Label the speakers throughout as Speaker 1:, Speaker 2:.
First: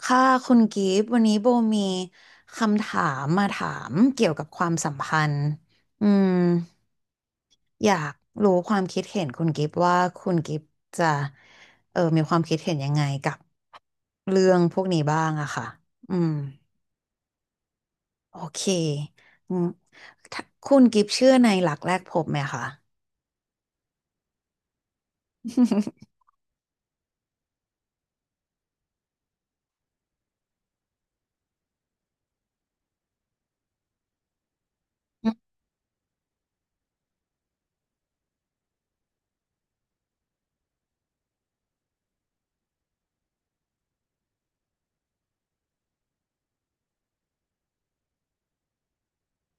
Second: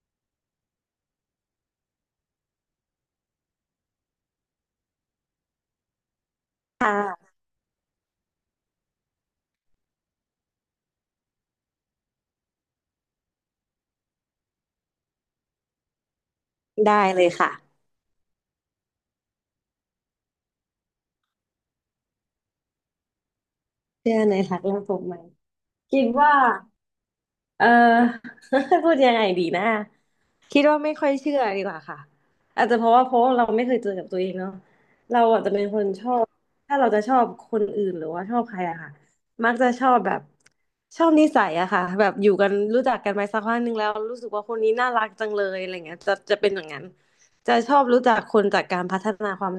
Speaker 1: ค่ะคุณกิฟต์วันนี้โบมีคำถามมาถามเกี่ยวกับความสัมพันธ์อืม
Speaker 2: ค่ะ
Speaker 1: อยากรู้ความคิดเห็นคุณกิฟต์ว่าคุณกิฟต์จะมีความคิดเห็นยังไงกับเรื่องพวกนี้บ้างอะค่ะอืม
Speaker 2: ได้เลยค่ะ
Speaker 1: โอเคอืมถ้าคุณกิฟต์เชื่อในหลักแรกพบไหมคะ
Speaker 2: เชื่อในหลักเรื่องภูมิไหมคิ ดว่า เออ พูดยังไงดีนะคิดว่าไม่ค่อยเชื่อดีกว่าค่ะอาจจะเพราะเราไม่เคยเจอกับตัวเองเนาะเราอาจจะเป็นคนชอบถ้าเราจะชอบคนอื่นหรือว่าชอบใครอะค่ะมักจะชอบแบบชอบนิสัยอะค่ะแบบอยู่กันรู้จักกันไปสักพักหนึ่งแล้วรู้สึกว่าคนนี้น่ารักจังเลยอะไรเงี้ยจะเป็นอย่างนั้นจะชอบรู้จักคนจากการพัฒนาความ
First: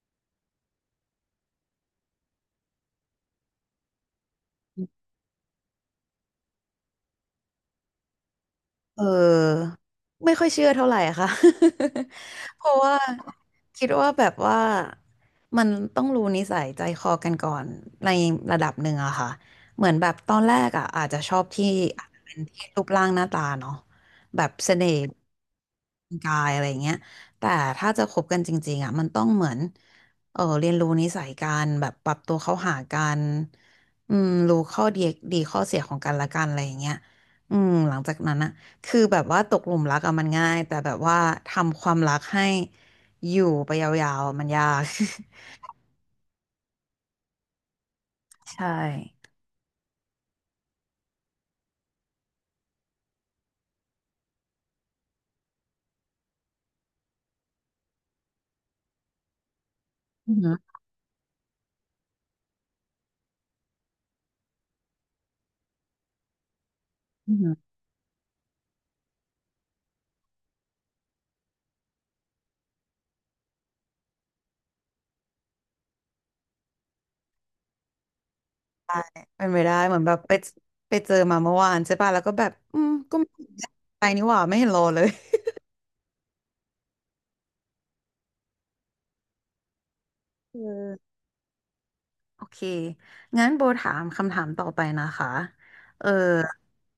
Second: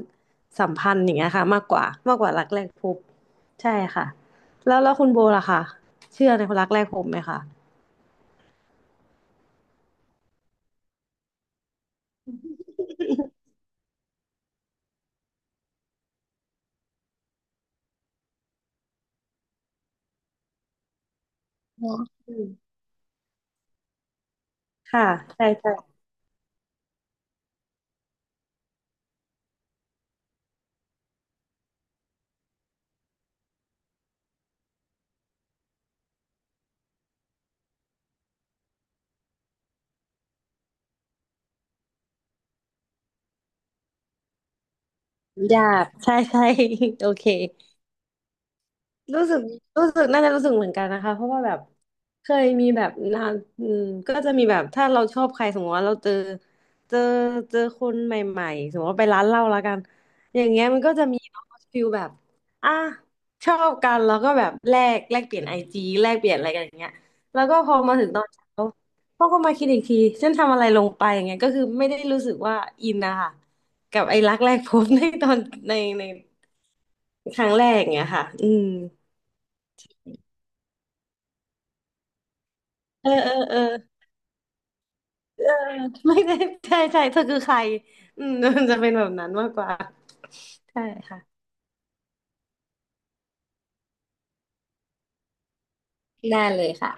Speaker 2: สัมพันธ์อย่างเงี้ยค่ะมากกว่ารักแรกพบใช่ค่ะแล้วคุณโบล่ะคะเชื่อในคนรักแรกพบไหมคะ
Speaker 1: เออไม่ค่อยเชื่อเท่าไหร่ค่ะ เพราะว่าคิดว่าแบบว่ามันต้องรู้นิสัยใจคอกันก่อนในระดับหนึ่งอะค่ะเหมือนแบบตอนแรกอะอาจจะชอบที่
Speaker 2: อ๋อ
Speaker 1: อาจจะเป็นที่รูปร่างหน้าตาเนาะแบบเสน่ห์
Speaker 2: ค่ะใช่ใช่
Speaker 1: กายอะไรเงี้ยแต่ถ้าจะคบกันจริงๆอะมันต้องเหมือนเรียนรู้นิสัยกันแบบปรับตัวเข้าหากันอืมรู้ข้อดีข้อเสียของกันและกันอะไรอย่างเงี้ยอืมหลังจากนั้นอะ คือแบบว่าตกหลุมรักอะมันง่ายแต่แบบว่าทำความรักให้อยู่ไปยาวๆอะมันยาก
Speaker 2: หยาบใช่ใช่ โอเค
Speaker 1: ใช่
Speaker 2: รู้สึกรู้สึกน่าจะรู้สึกเหมือนกันนะคะเพราะว่าแบบเคยมีแบบนานอืมก็จะมีแบบถ้าเราชอบใครสมมติว่าเราเจอเจอคนใหม่ๆสมมติว่าไปร้านเหล้าแล้วกัน
Speaker 1: อือ
Speaker 2: อย่า
Speaker 1: หื
Speaker 2: ง
Speaker 1: อ
Speaker 2: เงี้ยมันก็จะมีฟิลแบบอ่ะชอบกันแล้วก็แบบแลกแลกเปลี่ยนไอจีแลกเปลี่ยนอะไรกันอย่างเงี้ย
Speaker 1: อือ
Speaker 2: แล้ว
Speaker 1: หือ
Speaker 2: ก็พอมาถึงตอนเช้าพ่อก็มาคิดอีกทีฉันทำอะไรลงไปอย่างเงี้ยก็คือไม่ได้รู้สึกว่าอินนะคะกับไอ้รักแรกพบในตอนในในครั้งแรกอย่างเงี้ยค่ะอืม
Speaker 1: เป็นไปได้เหมือนแบบไปเจอมาเมื่อวานใช่ป่ะแล้วก็แบบอืม
Speaker 2: เออ
Speaker 1: ก็ไม่
Speaker 2: เออเออ
Speaker 1: ใจนี่หว่าไม่เห็นรอเลย
Speaker 2: เออไม่ได้ใช่ใช่เธอคือใครอืม มันจะเป็นแบบนั้นมากกว่า
Speaker 1: เอ
Speaker 2: ใช่
Speaker 1: อ
Speaker 2: ค่ะ
Speaker 1: โอเคงั้นโบถามคำถามต่อไปนะคะเออ
Speaker 2: ได้เลยค่ะ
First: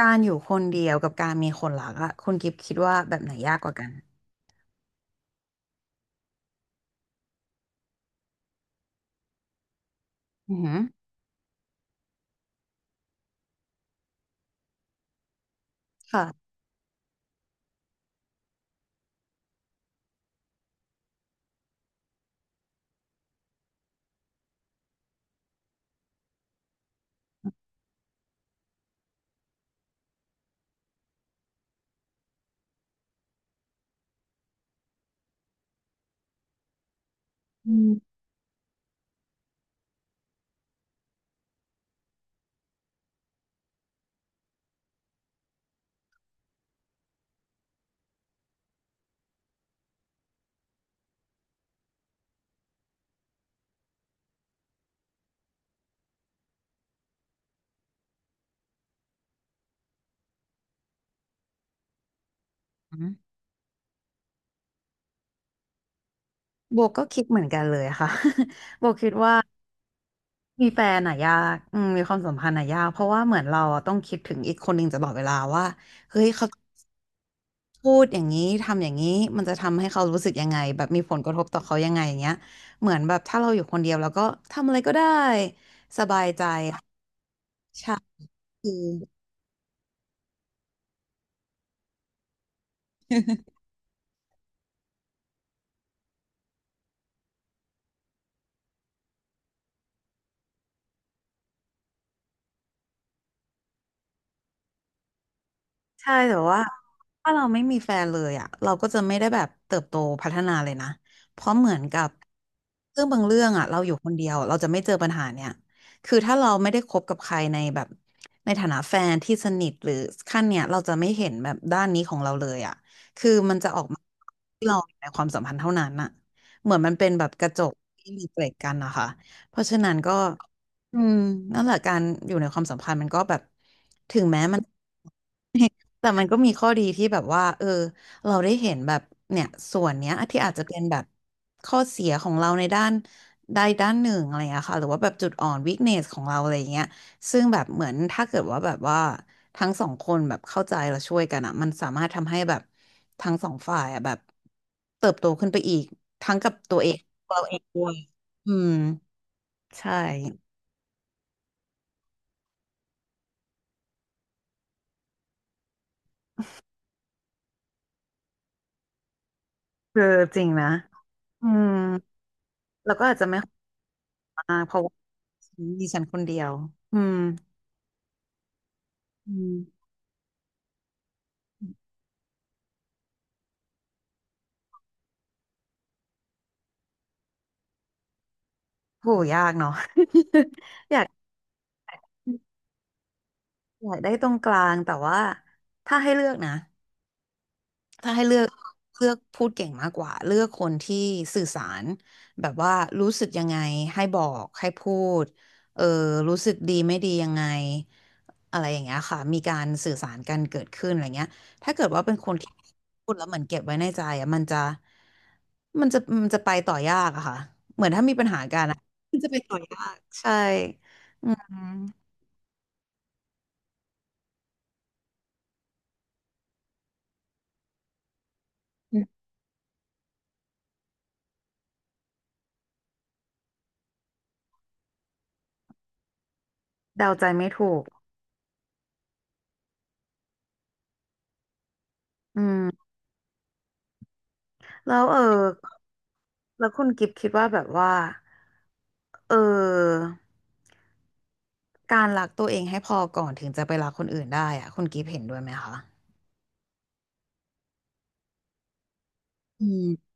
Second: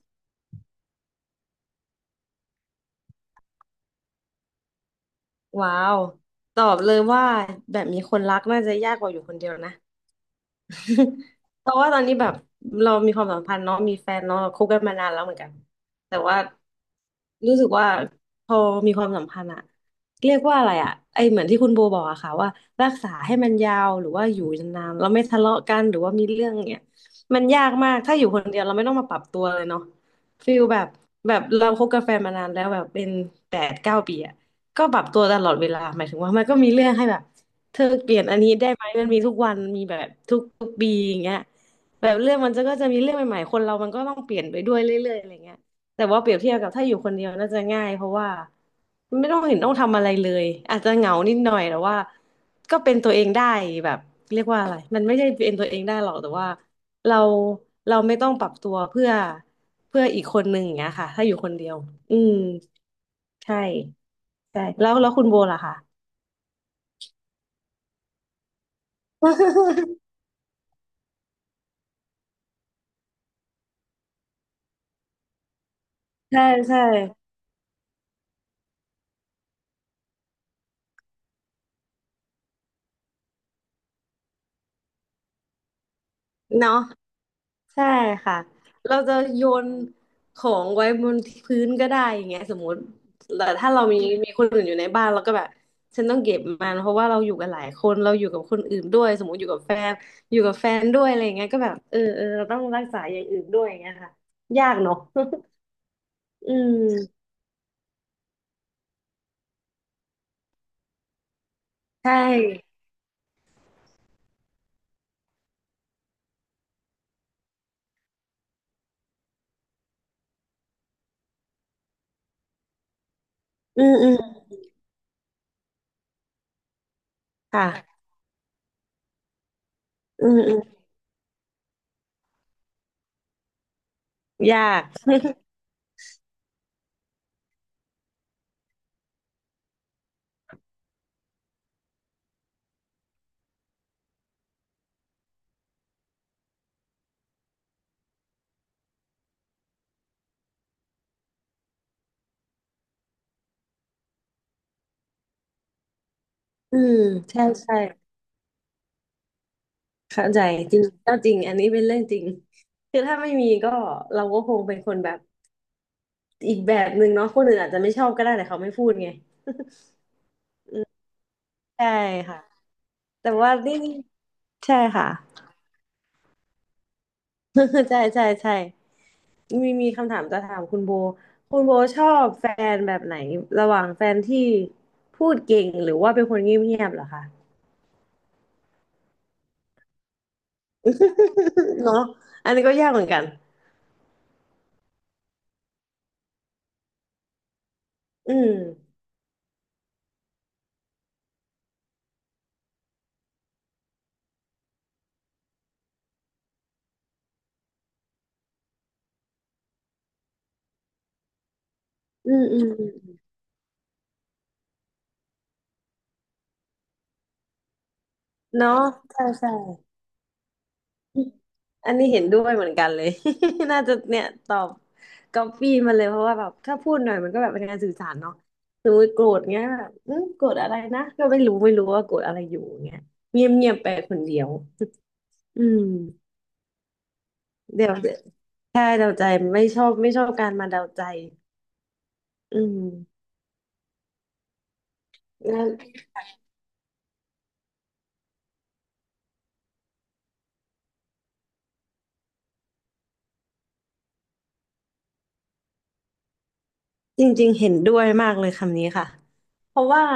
Speaker 1: การอยู่คนเดียวกับการมีคนรักอะคุณกิฟต์คิดว่าแบบไหนยากกว่ากัน
Speaker 2: ว้าวตอบเลยว่าแบบมีคนรักน่าจะยากกว่าอยู่คนเดียวนะ
Speaker 1: อือหือ
Speaker 2: เพราะว่าตอนนี้แบบเรามีความสัมพันธ์เนาะมีแฟนเนาะเราคบกันมานานแล้วเหมือนกันแต่ว่า
Speaker 1: ค่ะ
Speaker 2: รู้สึกว่าพอมีความสัมพันธ์อะเรียกว่าอะไรอะไอเหมือนที่คุณโบบอกอะค่ะว่ารักษาให้มันยาวหรือว่าอยู่นานๆเราไม่ทะเลาะกันหรือว่ามีเรื่องเนี่ยมันยากมากถ้าอยู่คนเดียวเราไม่ต้องมาปรับตัวเลยเนาะฟีลแบบเราคบกับแฟนมานานแล้วแบบเป็น8-9 ปีอะก็ปรับตัวตลอดเวลาหมายถึงว่ามันก็มีเรื่องให้แบบ
Speaker 1: อื
Speaker 2: เธอเป
Speaker 1: ม
Speaker 2: ลี่ยนอันนี้ได้ไหมมันมีทุกวันมีแบบทุกปีอย่างเงี้ยแบบเรื่องมันจะก็จะมีเรื่องใหม่ๆคนเรามันก็ต้องเปลี่ยนไปด้วยเรื่อยๆอะไรเงี้ยแต่ว่าเปรียบเทียบกับถ้าอยู่คนเดียวน่าจะง่ายเพราะว่าไม่ต้องเห็นต้องทำอะไรเลยอาจจะเหงานิดหน่อยแต่ว่าก็เป็นตัวเองได้แบบเรียกว่าอะไรมันไม่ใช่เป็นตัวเองได้หรอกแต่ว่าเราเราไม่ต้องปรับตัวเพื่ออีกคนหนึ่งอย่างเงี้ยค่ะถ้าอยู่คนเดียวอืมใช่ใช่แล้วคุณโบล่ะคะ
Speaker 1: โบก็คิดเหมือนกันเลยค่ะ โบคิดว่า มีแฟนอะยากอืมมีความสัมพันธ์อะยากเพราะว่าเหมือนเราอะต้องคิดถึงอีกคนหนึ่งตลอดเวลาว่าเฮ้ย
Speaker 2: ใช่
Speaker 1: เขา
Speaker 2: ใช่
Speaker 1: พูดอย่างนี้ทำอย่างนี้มันจะทำให้เขารู้สึกยังไงแบบมีผลกระทบต่อเขายังไงอย่างเงี้ยเหมือนแบบถ้าเราอยู่คนเดียวแล้วก็ทำอะไรก็ได้สบายใจ
Speaker 2: เนาะใช่
Speaker 1: ใช่
Speaker 2: ค่ะเราจะโยนของไว้บนพื้นก็ได้อย่างเงี้ยสมมติแต่ถ้าเรามีคนอื่นอยู่ในบ้านเราก็แบบฉันต้องเก็บมันเพราะว่าเราอยู่กันหลายคนเราอยู่กับคนอื่นด้วยสมมติอยู่กับแฟนอยู่กับแฟนด้วยอะไรอย่างเงี้ยก็แบบเราต้องรักษาอย่างอื่นด้วยอย่างเงี้ยค่ะยากเนาะ
Speaker 1: ใช่แต่
Speaker 2: อื
Speaker 1: ว่า
Speaker 2: ม
Speaker 1: ถ้าเราไม่มีแฟนเลยอ่ะเราก็จะไม่ได้แบบเติบโตพัฒนาเลยนะเพราะเหมือนกับ
Speaker 2: ใช่
Speaker 1: เรื่องบางเรื่องอ่ะเราอยู่คนเดียวเราจะไม่เจอปัญหาเนี่ยคือถ้าเราไม่ได้คบกับใครในแบบในฐานะแฟนที่สนิทหรือขั้นเนี่ยเราจะไม่เห็นแบบด้านนี้ของเราเลยอ่ะคือมันจะอ
Speaker 2: อื
Speaker 1: อก
Speaker 2: ม
Speaker 1: มา
Speaker 2: อืม
Speaker 1: ที่เราในความสัมพันธ์เท่านั้นอ่ะเหมือนมันเป็นแบบกระจก
Speaker 2: ค่ะ
Speaker 1: ที่มีเกล็ดกันนะคะเพราะฉะนั้นก็
Speaker 2: อืมอืม
Speaker 1: อืมนั่นแหละการอยู่ในความสัมพันธ์มันก็แบบถึงแม้
Speaker 2: ย
Speaker 1: มัน
Speaker 2: าก
Speaker 1: แต่มันก็มีข้อดีที่แบบว่าเออเราได้เห็นแบบเนี่ยส่วนเนี้ยที่อาจจะเป็นแบบข้อเสียของเราในด้านใดด้านหนึ่งอะไรอย่างเงี้ยค่ะหรือว่าแบบจุดอ่อนวิคเนสของเราอะไรอย่างเงี้ยซึ่งแบบเหมือนถ้าเกิดว่าแบบว่าทั้งสองคนแบบเข้าใจและช่วยกันอ่ะมันสามารถทำให้แบบทั้งสองฝ่ายอ่ะแบบเติบโตขึ้นไปอีกทั้งกับ ตั
Speaker 2: อื
Speaker 1: วเอง
Speaker 2: ม
Speaker 1: เรา
Speaker 2: ใช่
Speaker 1: เอง
Speaker 2: ใช่
Speaker 1: ด้วยอืมใช่
Speaker 2: เข้าใจจริงก็จริงอันนี้เป็นเรื่องจริงคือถ้าไม่มีก็เราก็คงเป็นคนแบบ อีกแบบหนึ่งเนาะคนอื่นอาจจะไม่ชอบก็ได้แต่เขาไม่พูดไง
Speaker 1: คือจริงนะอืม
Speaker 2: ใช่ค่ะ
Speaker 1: แล้วก็อาจจะ
Speaker 2: แต่
Speaker 1: ไม่ข
Speaker 2: ว่า
Speaker 1: อ
Speaker 2: นี่
Speaker 1: มากเพ
Speaker 2: ใช่
Speaker 1: ราะว่า
Speaker 2: ค่ะ
Speaker 1: ดิฉันคนเดียวอืม
Speaker 2: ใช่ใช่ใช่
Speaker 1: อื
Speaker 2: มี
Speaker 1: ม
Speaker 2: มีคำถามจะถามคุณโบคุณโบชอบแฟนแบบไหนระหว่างแฟนที่พูดเก่งหรือว่าเป็นคนเงียบๆเหรอคะ
Speaker 1: โหยากเนาะ อยาก
Speaker 2: เนาะอันนี้ก็ยากเหมือนกัน
Speaker 1: อยากได้ตรงกลางแต่ว่าถ้าให้เลือกนะถ้าให้
Speaker 2: อื
Speaker 1: เลือก
Speaker 2: ม
Speaker 1: เลือกพูดเก่งมากกว่าเลือกคนที่สื่อสารแบบว่ารู้สึกยังไงให้บอกให้พูดเออรู้สึกดีไม่ดียังไงอะไรอย่างเงี้ยค่ะมีการสื่อสารกันเกิดขึ้นอะไรเงี้ยถ้าเกิดว่าเป็นค
Speaker 2: อื
Speaker 1: น
Speaker 2: ม
Speaker 1: ที่
Speaker 2: อื
Speaker 1: พู
Speaker 2: ม
Speaker 1: ดแล้วเหมือนเก็บไว้ในใจอะมันจะมันจะไปต่อยากอะค่ะ
Speaker 2: เนาะ
Speaker 1: มัน
Speaker 2: ใช่
Speaker 1: จะไป
Speaker 2: ใช่
Speaker 1: ต่อยากใช่อื
Speaker 2: อันนี้เห็นด้วยเหมือนกันเลย น่าจะเนี่ยตอบก๊อปปี้มาเลยเพราะว่าแบบถ้าพูดหน่อยมันก็แบบเป็นการสื่อสารเนาะสมมติโก
Speaker 1: ม
Speaker 2: รธเงี้ยแบบอืมโกรธอะไรนะก็ไม่รู้ไม่รู้ว่าโกรธอะไรอยู่เงี้ยเงียบเงียบไปคนเดียวอืม
Speaker 1: เดาใจไม่ถูก
Speaker 2: เดี๋ยวใช่เดาใจไม่ชอบไม่ชอบการมาเดาใจ
Speaker 1: อื
Speaker 2: อืม
Speaker 1: มแล้วแล้วคุณกิฟต์คิดว่าแบบว่าเออการรักตัวเองให้พอก่อนถึงจะไปรักคนอื่นได้อะคุณกิฟต์เห็นด้วยไหมคะ
Speaker 2: จริงๆเห็นด้วยมากเลยคำนี้ค่ะ
Speaker 1: อื
Speaker 2: เพราะว่า
Speaker 1: ม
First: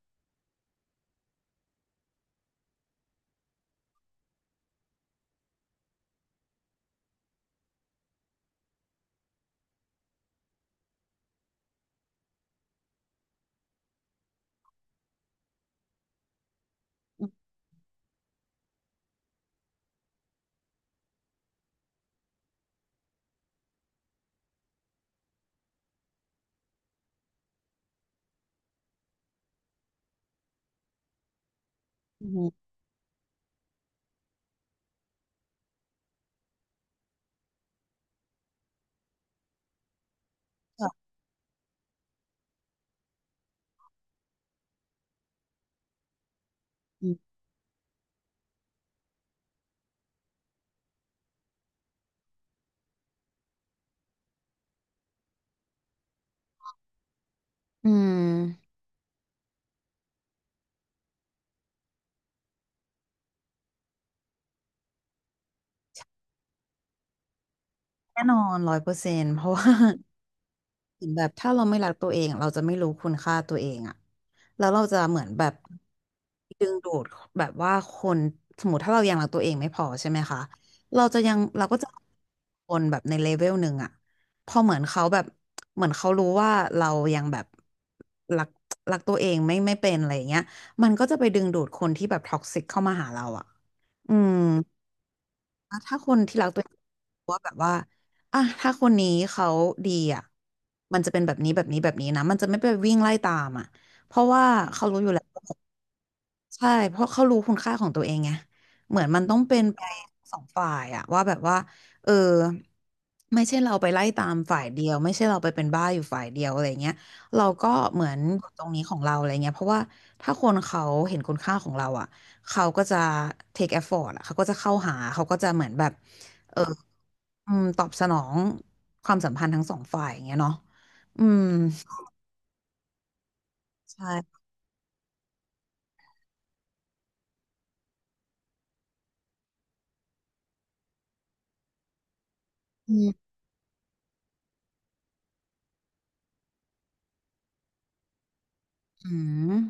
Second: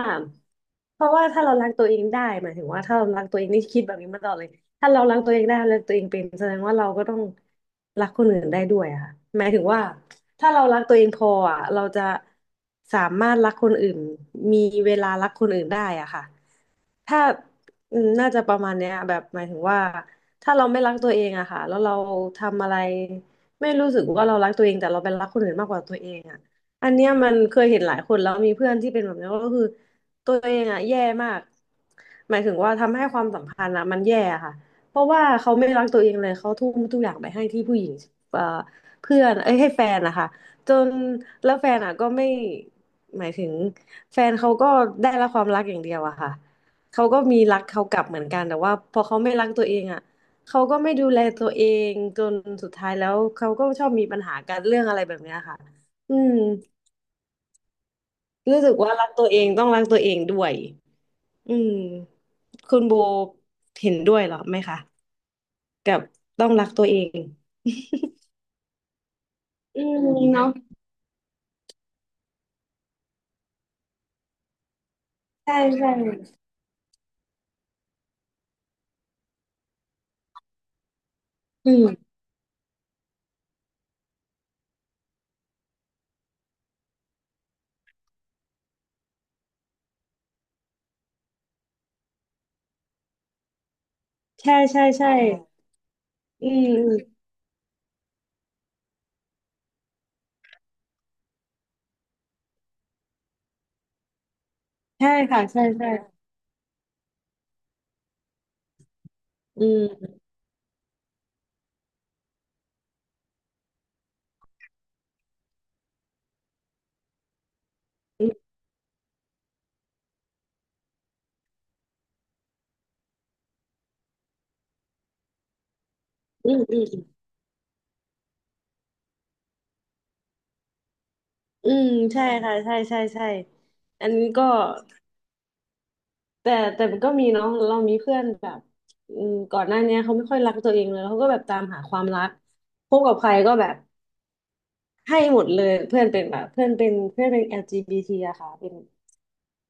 Speaker 2: เพราะว่าถ้าเรารักตัวเองได้หมายถึงว่าถ้าเรารักตัวเองนี่คิดแบบนี้มาตลอดเลยถ้าเรารักตัวเองได้รักตัวเองเป็นแสดงว่าเราก็ต้องรักคนอื่นได้ด้วยอะค่ะหมายถึงว่าถ้าเรารักตัวเองพออะเราจะสามารถรักคนอื่นมีเวลารักคนอื่นได้อะค่ะ ถ้าน่าจะประมาณเนี้ยแบบหมายถึงว่าถ้าเราไม่รักตัวเองอะค่ะแล้วเราทำอะไร ไม่รู้สึกว่าเรารักตัวเอง แต่เราไปรักคนอื่นมากกว่าตัวเองอะอันเนี้ยมันเคยเห็นหลายคนแล้วมีเพื่อนที่เป็นแบบนี้ก็คือตัวเองอะแย่มาก
Speaker 1: อื
Speaker 2: หมาย
Speaker 1: ม
Speaker 2: ถึงว่าทำให้ความสัมพันธ์อะมันแย่อะค่ะเพราะว่าเขาไม่รักตัวเองเลย เขาทุ่มทุกอย่างไปให้ที่ผู้หญิงเอ่อเพื่อนเอ้ยให้แฟนนะคะจน
Speaker 1: ค่ะ
Speaker 2: แล้วแฟนอะก็ไม่หมายถึงแฟนเขาก็ได้รับความรักอย่างเดียวอะค่ะ เขา
Speaker 1: อืม
Speaker 2: ก็มีรักเขากลับเหมือนกันแต่ว่าพอเขาไม่รักตัวเองอ่ะเขาก็ไม่ดูแลตัวเองจนสุดท้ายแล้วเขาก็ชอบมีปัญหากันเรื่องอะไรแบบเนี้ยค่ะอืม
Speaker 1: อืม
Speaker 2: รู้สึกว่ารักตัวเองต้องรักตัวเองด้วยอืมคุณโบเห็นด้วยเหรอไหมคะกับต้องรักตัวเอง
Speaker 1: แน่นอนร้อยเปอร์เซนต์เพราะว่า
Speaker 2: อื มเนาะ
Speaker 1: เหมือนแบบถ้าเราไม่รักตัวเองเราจะไม่รู้คุณค่าตัวเองอะแล้วเราจะเหมือนแบบ
Speaker 2: ใช่ใช่
Speaker 1: ดึงดูดแบบว่าคนสมมติถ้าเรายังรักตัวเองไม่พอใช่ไหมคะเราจะยังเรา
Speaker 2: อื
Speaker 1: ก็จะ
Speaker 2: ม
Speaker 1: คนแบบในเลเวลหนึ่งอะพอเหมือนเขาแบบเหมือนเขารู้ว่าเรายังแบบรักรักตัวเองไม่เป็นอะไรอย่างเงี้ยมันก็จะไปดึงดูดคนที่แบบท็อกซิกเข้ามาหาเราอะอืม
Speaker 2: ใช่ใช่ใช่
Speaker 1: ถ้าคนที่รั
Speaker 2: อื
Speaker 1: กตั
Speaker 2: ม
Speaker 1: วเอง
Speaker 2: อืม
Speaker 1: ว่าแบบว่าอ่ะถ้าคนนี้เขาดีอ่ะมันจะเป็นแบบนี้แบบนี้แบบนี้นะมันจะไม่ไปวิ่งไล่ตามอ่ะเพราะว่าเขารู้อ
Speaker 2: ใช่
Speaker 1: ยู่แล้ว
Speaker 2: ค่ะใช่ใช่
Speaker 1: ใช่เพราะเขารู้คุณค่าของตัวเองไงเหมือนมันต้องเป็
Speaker 2: อื
Speaker 1: นไป
Speaker 2: ม
Speaker 1: สองฝ่ายอะว่าแบบว่าเออไม่ใช่เราไปไล่ตามฝ่ายเดียวไม่ใช่เราไปเป็นบ้าอยู่ฝ่ายเดียวอะไรเงี้ยเราก็เหมือน
Speaker 2: อื
Speaker 1: อ
Speaker 2: ม
Speaker 1: ยู่ตรงนี้ของเราอะไรเงี้ยเพราะว่าถ้าคนเขาเห็นคุณค่าของเราอะ เขาก็จะ take effort อะเขาก็จะเข้าหา เขาก็จะเหมือนแบบ
Speaker 2: อื
Speaker 1: เออ
Speaker 2: ม
Speaker 1: อืมตอบสนองความสัมพันธ์ทั้งสองฝ่ายอย่างเงี้ยเนาะอืม
Speaker 2: อืมใช่ค่ะใช่ใช่ใช่อันนี้
Speaker 1: ใช่
Speaker 2: ก็แต่แต่มันก็มีเนาะเรามีเพื่อนแบบอืมก่อนหน้าเนี้ยเขาไม่ค่อยรักตัวเองเลยเขาก็แบบตามหาความรักพ
Speaker 1: อื
Speaker 2: บ
Speaker 1: ม
Speaker 2: กับใครก็แบบให้หมดเลยเพื่อนเป็นแบบเพื่อนเป็นเพื่อนเป็น LGBT อลจีบีทีอะค่ะเป็น
Speaker 1: อื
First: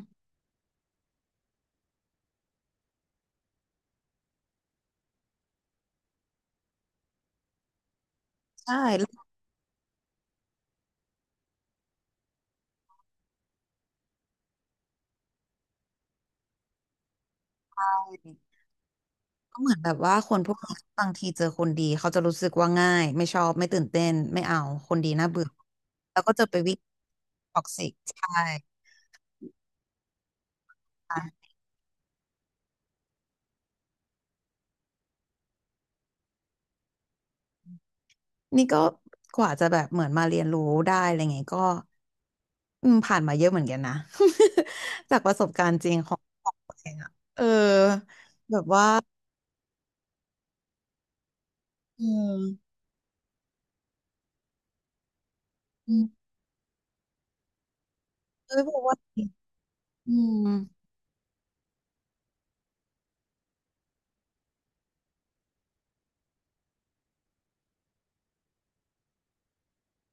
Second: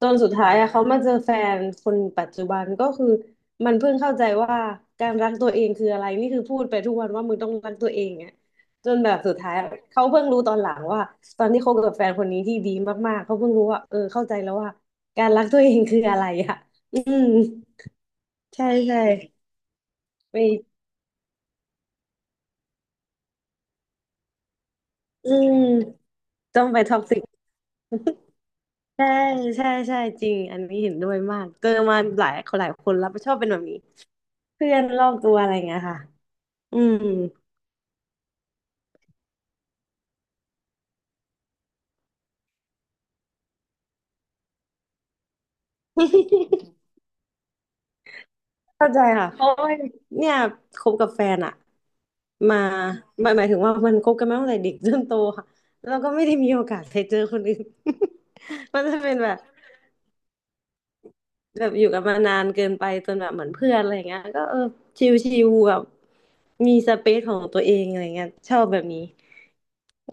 Speaker 2: จนสุดท้ายอะเขามาเจอแฟนคนปัจจุบันก็คือมันเพิ่งเข้าใจว่าการรักตัวเองคืออะไรนี่คือพูดไปทุกวันว่ามึงต้องรักตัวเองอะ
Speaker 1: ใช่
Speaker 2: จน
Speaker 1: แล้
Speaker 2: แบ
Speaker 1: ว
Speaker 2: บสุดท้ายอะเขาเพิ่งรู้ตอนหลังว่าตอนที่คบกับแฟนคนนี้ที่ดีมากๆเขาเพิ่งรู้ว่าเออเข้าใจแล้วว่าการรักตัวเองคืออะไรอะอืมใช่ใช่
Speaker 1: ก็เหมือนแบบว่าคนพวกนี้
Speaker 2: ไป
Speaker 1: บางทีเจอคนดีเขาจะรู้สึกว่าง่ายไม่ชอบไม่ตื่นเต้นไม่เอาคนดีน่า
Speaker 2: อื
Speaker 1: เบื่อ
Speaker 2: ม
Speaker 1: แล้วก็จะไป
Speaker 2: ต้อง
Speaker 1: วิ่ง
Speaker 2: ไปท็อกซิก
Speaker 1: ท็อกซิกใช่
Speaker 2: ใช่ใช่ใช่จริงอันนี้เห็นด้วยมากเจอมาหลายคนหลายคนแล้วชอบเป็นแบบนี้เพื่อนรอบตัวอะไรเงี้ยค่ะอืม
Speaker 1: นี่ก็กว่าจะแบบเหมือนมาเรียนรู้ได้อะไรเงี้ยก็อืมผ่านมาเยอะเหมือนกันนะ จากประสบการณ์จริงของตัวเองอะเออแบบว่า
Speaker 2: เข้าใจค่ะเพราะว่าเนี่ยคบกับแฟนอะ
Speaker 1: อื
Speaker 2: มา
Speaker 1: ม
Speaker 2: หมายหมายถึงว่ามันคบกันมาตั้งแต่เด็กจนโตค่ะแล้
Speaker 1: อื
Speaker 2: วก็ไม่
Speaker 1: ม
Speaker 2: ได้มีโอกาสไปเจอคนอื่น
Speaker 1: เอ้ยบ อ
Speaker 2: มั
Speaker 1: ก
Speaker 2: น
Speaker 1: ว่า
Speaker 2: จะเป็นแบบ
Speaker 1: อืม
Speaker 2: แบบอยู่กันมานานเกินไปจนแบบเหมือนเพื่อนอะไรเงี้ยก็เออชิลๆแบบมีสเปซของตัวเองอะไรเงี้ยชอบแบบนี้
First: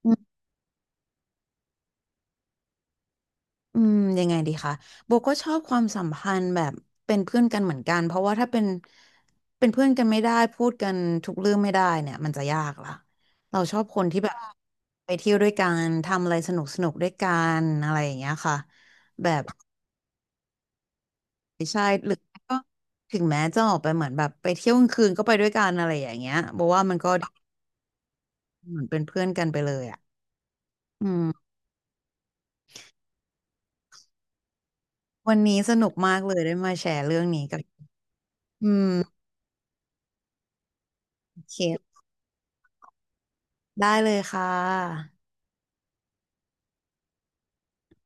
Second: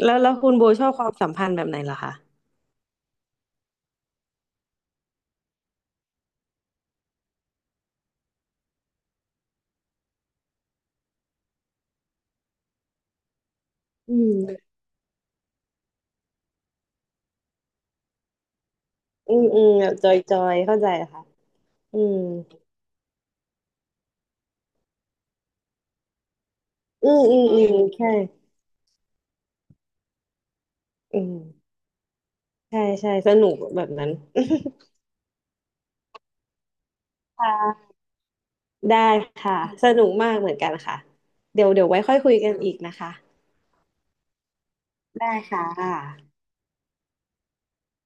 Speaker 1: อื
Speaker 2: แล้วแล้
Speaker 1: ม
Speaker 2: วคุณโบชอบความสัมพันธ์แบบไหนเหรอคะ
Speaker 1: อืมยังไงดีคะโบก็ชอบความสัมพันธ์แบบเป็นเพื่อนกันเหมือนกันเพราะว่าถ้าเป็นเพื่อนกันไม่ได้พูดกันทุกเรื่องไม่ได้เนี่ยมันจะยากละเราชอบคน
Speaker 2: อื
Speaker 1: ที่แบบ
Speaker 2: ม
Speaker 1: ไปเที่ยวด้วยกันทำอะไรสนุกสนุกด้วยกันอะไรอย่างเงี้ยค่ะแบ
Speaker 2: อื
Speaker 1: บ
Speaker 2: มอืมแบบจอยๆเข้าใจค่ะอื
Speaker 1: หรือ
Speaker 2: ม
Speaker 1: ก็ถึงแม้จะออกไปเหมือนแบบไปเที่ยวกลางคืนก็ไปด้วยกันอะไรอย่างเงี้ยบอกว่ามันก็
Speaker 2: อืมอืมอืมใช่
Speaker 1: เหมือนเป็นเพื่อนกันไปเลยอ่ะอื
Speaker 2: อืม
Speaker 1: ม
Speaker 2: ใช่ใช่สนุกแบบนั้น
Speaker 1: วันนี้สนุกมากเลยได้มาแชร์เรื่อง นี้
Speaker 2: ค
Speaker 1: กัน
Speaker 2: ่ะ
Speaker 1: อืม
Speaker 2: ได้ค่ะสนุกมากเหมือนกันค่ะ
Speaker 1: โอเค
Speaker 2: เดี๋ยวเดี๋ยวไว้ค่อยคุยกันอีกนะคะ
Speaker 1: ได้เลยค่ะ
Speaker 2: ได้ค่ะค่ะ